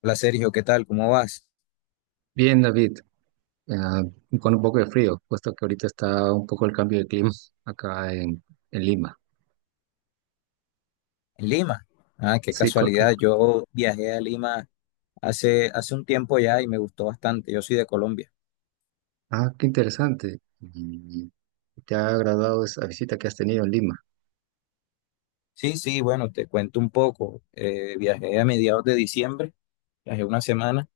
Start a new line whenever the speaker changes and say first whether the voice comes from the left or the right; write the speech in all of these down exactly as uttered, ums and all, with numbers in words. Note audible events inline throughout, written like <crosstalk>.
left: Hola Sergio, ¿qué tal? ¿Cómo vas?
right: Bien, David, ah, con un poco de frío, puesto que ahorita está un poco el cambio de clima <laughs> acá en, en Lima.
left: En Lima. Ah, qué
right: Sí,
left: casualidad.
right: correcto.
left: Yo viajé a Lima hace, hace un tiempo ya y me gustó bastante. Yo soy de Colombia.
right: Ah, qué interesante. ¿Y te ha agradado esa visita que has tenido en Lima?
left: Sí, sí, bueno, te cuento un poco. Eh, viajé a mediados de diciembre, viajé una semana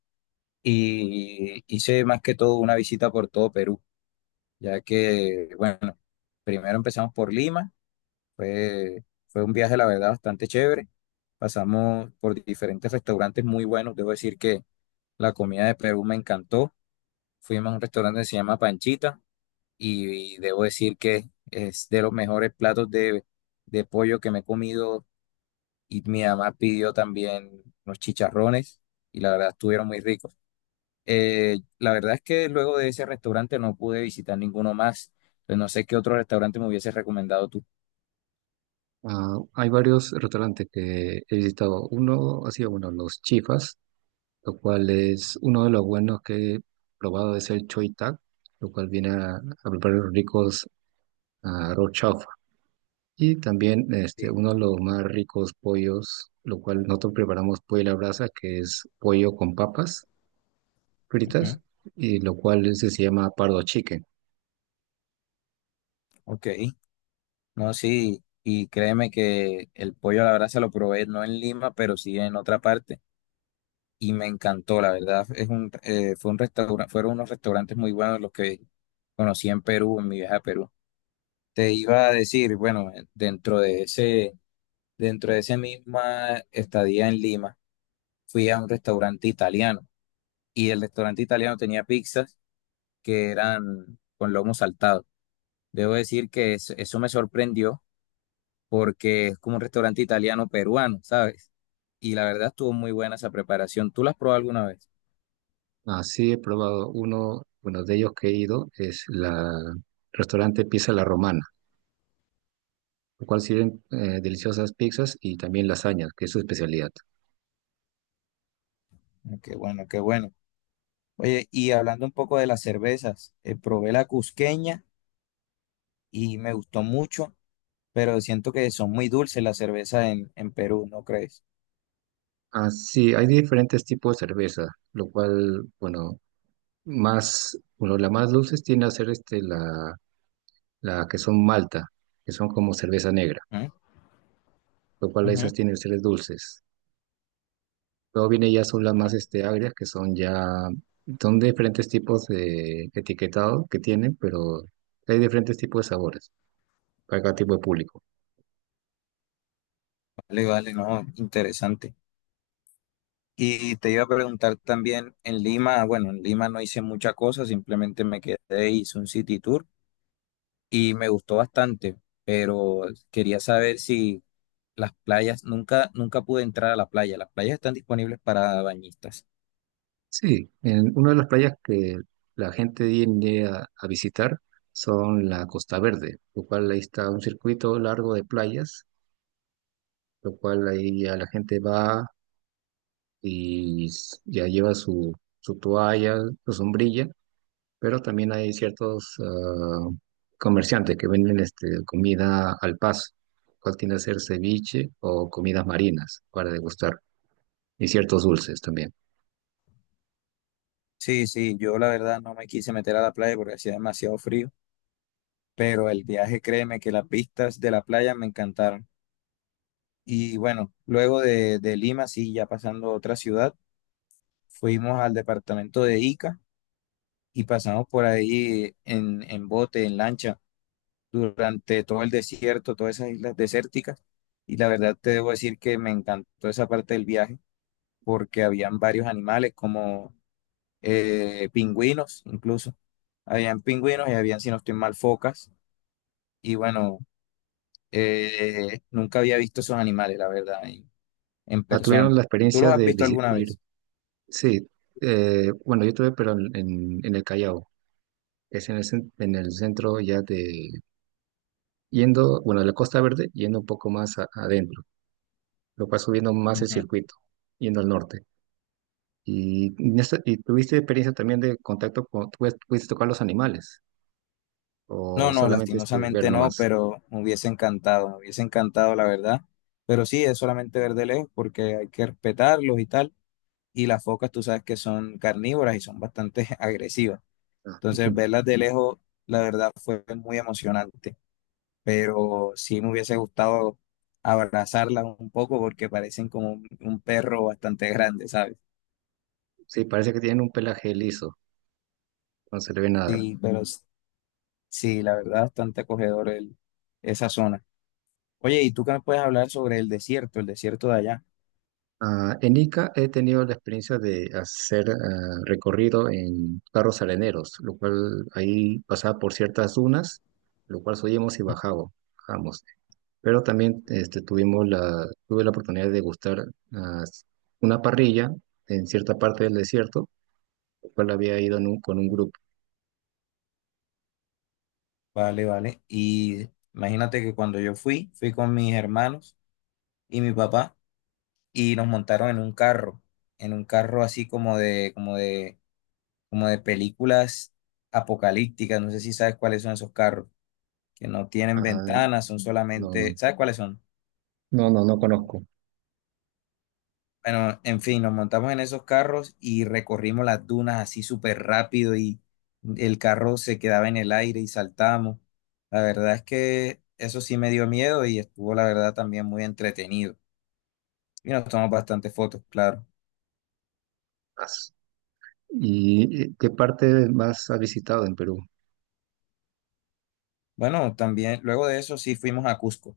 left: y hice más que todo una visita por todo Perú, ya que, bueno, primero empezamos por Lima. Fue, fue un viaje, la verdad, bastante chévere. Pasamos por diferentes restaurantes muy buenos. Debo decir que la comida de Perú me encantó. Fuimos a un restaurante que se llama Panchita y, y debo decir que es de los mejores platos de, de pollo que me he comido y mi mamá pidió también unos chicharrones y la verdad estuvieron muy ricos. Eh, la verdad es que luego de ese restaurante no pude visitar ninguno más, pues no sé qué otro restaurante me hubiese recomendado tú.
right: Ah, hay varios restaurantes que he visitado. Uno ha sido, bueno, Los Chifas, lo cual es uno de los buenos que he probado, es el Choy Tag, lo cual viene a, a preparar ricos ah, arroz. Y también este,
left: Sí.
right: uno de los más ricos pollos, lo cual nosotros preparamos pollo a la brasa, que es pollo con papas fritas,
left: Ujú.
right: y lo cual ese se llama pardo chicken.
left: Ok, no, sí, y créeme que el pollo la verdad se lo probé no en Lima, pero sí en otra parte y me encantó, la verdad. Es un, eh, fue un restaurante, fueron unos restaurantes muy buenos los que conocí en Perú, en mi viaje a Perú. Te iba a decir, bueno, eh, dentro de ese, dentro de esa misma estadía en Lima, fui a un restaurante italiano y el restaurante italiano tenía pizzas que eran con lomo saltado. Debo decir que es- eso me sorprendió porque es como un restaurante italiano peruano, ¿sabes? Y la verdad estuvo muy buena esa preparación. ¿Tú la has probado alguna vez?
right: Así he probado uno, uno de ellos que he ido, es la restaurante Pizza La Romana, lo cual sirven eh, deliciosas pizzas y también lasañas, que es su especialidad.
left: Ah, qué bueno, qué bueno. Oye, y hablando un poco de las cervezas, eh, probé la cusqueña y me gustó mucho, pero siento que son muy dulces las cervezas en, en Perú, ¿no crees?
right: Así, hay diferentes tipos de cerveza, lo cual, bueno, más, bueno, la más dulce tiene a ser este, la la que son malta, que son como cerveza negra,
left: ¿Mm?
right: lo cual
left: Ujú.
right: esas tienen ustedes dulces. Luego viene ya son las más este, agrias, que son ya, son diferentes tipos de etiquetado que tienen, pero hay diferentes tipos de sabores para cada tipo de público.
left: Vale, vale, no, interesante. Y te iba a preguntar también en Lima, bueno, en Lima no hice mucha cosa, simplemente me quedé, e hice un city tour y me gustó bastante, pero quería saber si las playas, nunca, nunca pude entrar a la playa, las playas están disponibles para bañistas.
right: Sí, en una de las playas que la gente viene a, a visitar son la Costa Verde, lo cual ahí está un circuito largo de playas, lo cual ahí ya la gente va y s- ya lleva su, su toalla, su sombrilla, pero también hay ciertos ah, comerciantes que venden este, comida al paso, cual tiende a ser ceviche o comidas marinas para degustar, y ciertos dulces también.
left: Sí, sí, yo la verdad no me quise meter a la playa porque hacía demasiado frío, pero el viaje, créeme que las vistas de la playa me encantaron. Y bueno, luego de, de Lima, sí, ya pasando a otra ciudad, fuimos al departamento de Ica y pasamos por ahí en, en bote, en lancha, durante todo el desierto, todas esas islas desérticas. Y la verdad te debo decir que me encantó esa parte del viaje porque habían varios animales como eh, pingüinos incluso. Habían pingüinos y habían, si no estoy mal, focas. Y bueno, eh, nunca había visto esos animales, la verdad, en, en
right: Ah, ¿tuvieron
left: persona.
right: la
left: ¿Tú
right: experiencia
left: los has
right: de
left: visto alguna
right: visitar?
left: vez?
right: Sí, eh, bueno, yo estuve, pero en, en- en el Callao, que es en el, cen- en el centro ya de, yendo, bueno, de la Costa Verde, yendo un poco más a- adentro, lo cual subiendo más el
left: Ujú.
right: circuito, yendo al norte. Y, en esta- y tuviste experiencia también de contacto con, tú pudiste tocar los animales, o
left: No, no,
right: solamente este, ver
left: lastimosamente no,
right: nomás.
left: pero me hubiese encantado, me hubiese encantado, la verdad. Pero sí, es solamente ver de lejos porque hay que respetarlos y tal. Y las focas, tú sabes que son carnívoras y son bastante <laughs> agresivas.
right: Ah,
left: Entonces,
right: <laughs>
left: verlas de lejos, la verdad, fue muy emocionante, pero sí me hubiese gustado abrazarla un poco porque parecen como un, un perro bastante grande, ¿sabes?
right: sí, parece que tienen un pelaje liso, no se le ve nada.
left: Sí, pero mm, s- sí, la verdad, bastante acogedor el, esa zona. Oye, ¿y tú qué me puedes hablar sobre el desierto, el desierto de allá?
right: Ah, en Ica he tenido la experiencia de hacer ah, recorrido en carros areneros, lo cual ahí pasaba por ciertas dunas, lo cual subíamos y bajabo- bajábamos. Pero también este, tuvimos la, tuve la oportunidad de degustar ah, una parrilla en cierta parte del desierto, lo cual había ido en un- con un grupo.
left: Vale, vale. Y imagínate que cuando yo fui, fui con mis hermanos y mi papá y nos montaron en un carro, en un carro así como de, como de, como de películas apocalípticas, no sé si sabes cuáles son esos carros, que no tienen
right: Ah,
left: ventanas, son
right: no,
left: solamente,
right: no,
left: ¿sabes cuáles son?
right: no, no, no conozco.
left: Bueno, en fin, nos montamos en esos carros y recorrimos las dunas así súper rápido y el carro se quedaba en el aire y saltamos. La verdad es que eso sí me dio miedo y estuvo, la verdad, también muy entretenido. Y nos tomamos bastantes fotos, claro.
right: ¿Y eh, qué parte más has visitado en Perú?
left: Bueno, también luego de eso sí fuimos a Cusco.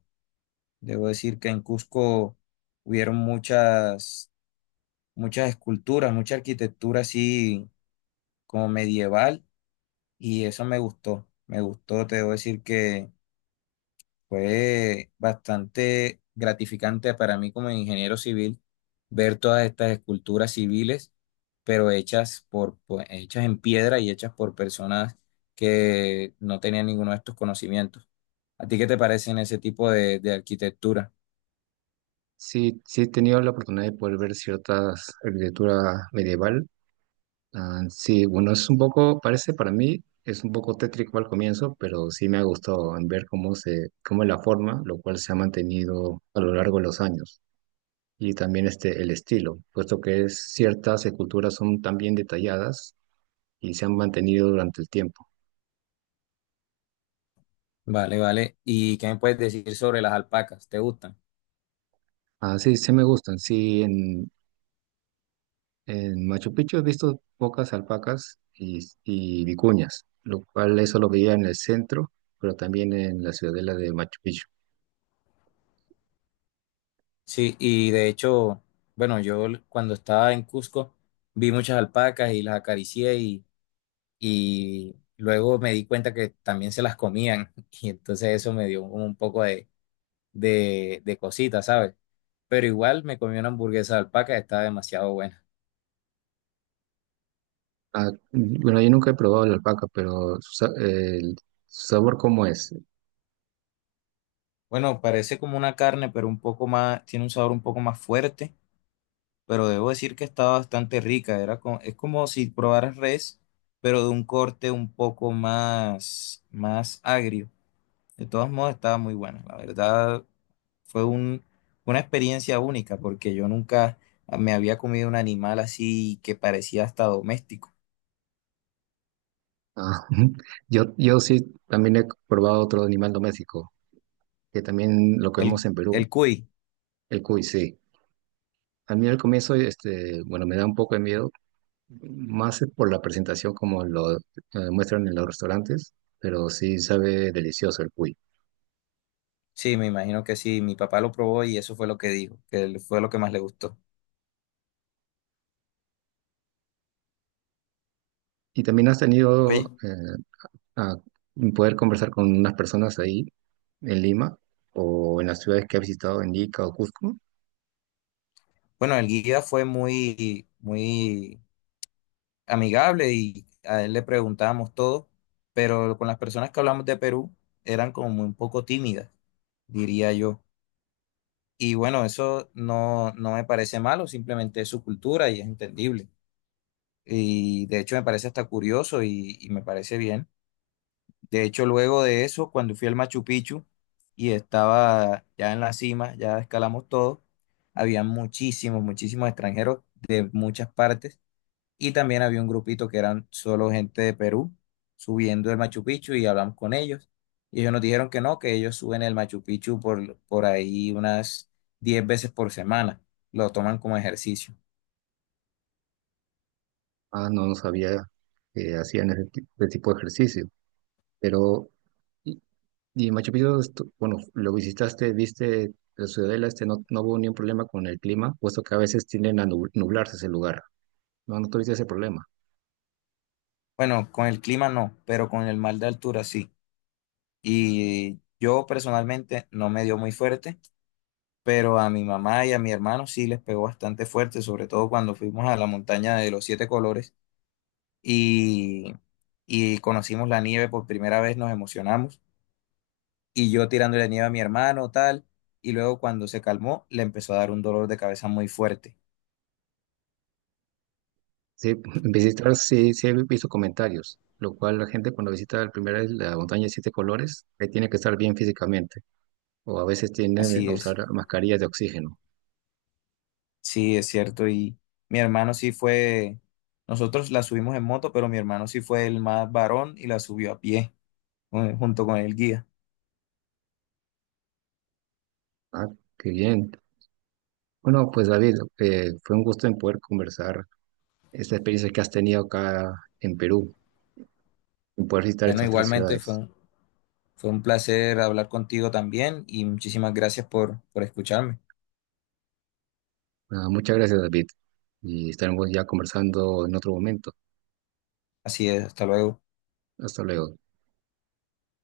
left: Debo decir que en Cusco hubieron muchas, muchas esculturas, mucha arquitectura así como medieval. Y eso me gustó, me gustó, te debo decir que fue bastante gratificante para mí como ingeniero civil, ver todas estas esculturas civiles, pero hechas por, pues, hechas en piedra y hechas por personas que no tenían ninguno de estos conocimientos. ¿A ti qué te parecen ese tipo de, de arquitectura?
right: Sí, sí he tenido la oportunidad de poder ver ciertas arquitectura medieval. Ah, sí, bueno, es un poco, parece para mí, es un poco tétrico al comienzo, pero sí me ha gustado en ver cómo se, cómo es la forma, lo cual se ha mantenido a lo largo de los años. Y también este, el estilo, puesto que es, ciertas esculturas son tan bien detalladas y se han mantenido durante el tiempo.
left: Vale, vale. ¿Y qué me puedes decir sobre las alpacas? ¿Te gustan?
right: Ah, sí, sí me gustan, sí. En Machu Picchu he visto pocas alpacas y, y vicuñas, lo cual eso lo veía en el centro, pero también en la ciudadela de Machu Picchu.
left: Sí, y de hecho, bueno, yo l- cuando estaba en Cusco vi muchas alpacas y las acaricié y luego me di cuenta que también se las comían <laughs> y entonces eso me dio como un poco de, de, de cosita, ¿sabes? Pero igual me comí una hamburguesa de alpaca, estaba demasiado buena.
right: Ah, mm, bueno, yo nunca he probado la alpaca, pero su, sa- el su sabor cómo es.
left: Bueno, parece como una carne, pero un poco más, tiene un sabor un poco más fuerte, pero debo decir que estaba bastante rica, era co- es como si probaras res, pero de un corte un poco más, más agrio. De todos modos, estaba muy buena, la verdad. Fue un- una experiencia única porque yo nunca me había comido un animal así que parecía hasta doméstico.
right: Ah, <laughs> yo, yo sí también he probado otro animal doméstico, que también lo
left: El,
right: comemos en Perú,
left: el cuy,
right: el cuy, sí. A mí al comienzo, este, bueno, me da un poco de miedo, más por la presentación como lo eh, muestran en los restaurantes, pero sí sabe delicioso el cuy.
left: sí, me imagino que sí. Mi papá lo probó y eso fue lo que dijo, que él- fue lo que más le gustó.
right: Y también has
left: Oye,
right: tenido eh, a poder conversar con unas personas ahí en Lima o en las ciudades que has visitado en Ica o Cusco.
left: bueno, el guía fue muy, muy amigable y a él le preguntábamos todo, pero con las personas que hablamos de Perú eran como muy un poco tímidas, diría yo. Y bueno, eso no, no me parece malo, simplemente es su cultura y es entendible. Y de hecho me parece hasta curioso y, y me parece bien. De hecho, luego de eso, cuando fui al Machu Picchu y estaba ya en la cima, ya escalamos todo, había muchísimos, muchísimos extranjeros de muchas partes y también había un grupito que eran solo gente de Perú subiendo el Machu Picchu y hablamos con ellos. Y ellos nos dijeron que no, que ellos suben el Machu Picchu por, por ahí unas diez veces por semana. Lo toman como ejercicio.
right: Ah, no, no sabía que hacían ese ti- ese tipo de ejercicio. Pero, y, y Machu Picchu, estu- bueno, lo visitaste, viste la ciudadela, este, no, no hubo ningún problema con el clima, puesto que a veces tienden a nub- nublarse ese lugar. No, no tuviste ese problema.
left: Bueno, con el clima no, pero con el mal de altura sí. Y yo personalmente no me dio muy fuerte, pero a mi mamá y a mi hermano sí les pegó bastante fuerte, sobre todo cuando fuimos a la montaña de los siete colores y, y conocimos la nieve por primera vez, nos emocionamos. Y yo tirándole nieve a mi hermano, tal, y luego cuando se calmó, le empezó a dar un dolor de cabeza muy fuerte.
right: Sí, en visitar, sí, sí he visto comentarios, lo cual la gente cuando visita la primera vez la montaña de siete colores, eh, tiene que estar bien físicamente, o a veces tienden
left: Así
right: a usar
left: es,
right: mascarillas de oxígeno.
left: sí, es cierto. Y mi hermano sí fue, nosotros la subimos en moto, pero mi hermano sí fue el más varón y la subió a pie, eh, junto con el guía.
right: Ah, qué bien. Bueno, pues David, eh, fue un gusto en poder conversar esta experiencia que has tenido acá en Perú, en poder visitar
left: Bueno,
right: estas tres
left: igualmente
right: ciudades.
left: fue un, fue un placer hablar contigo también y muchísimas gracias por, por escucharme.
right: Ah, muchas gracias, David, y estaremos ya conversando en otro momento.
left: Así es, hasta luego.
right: Hasta luego.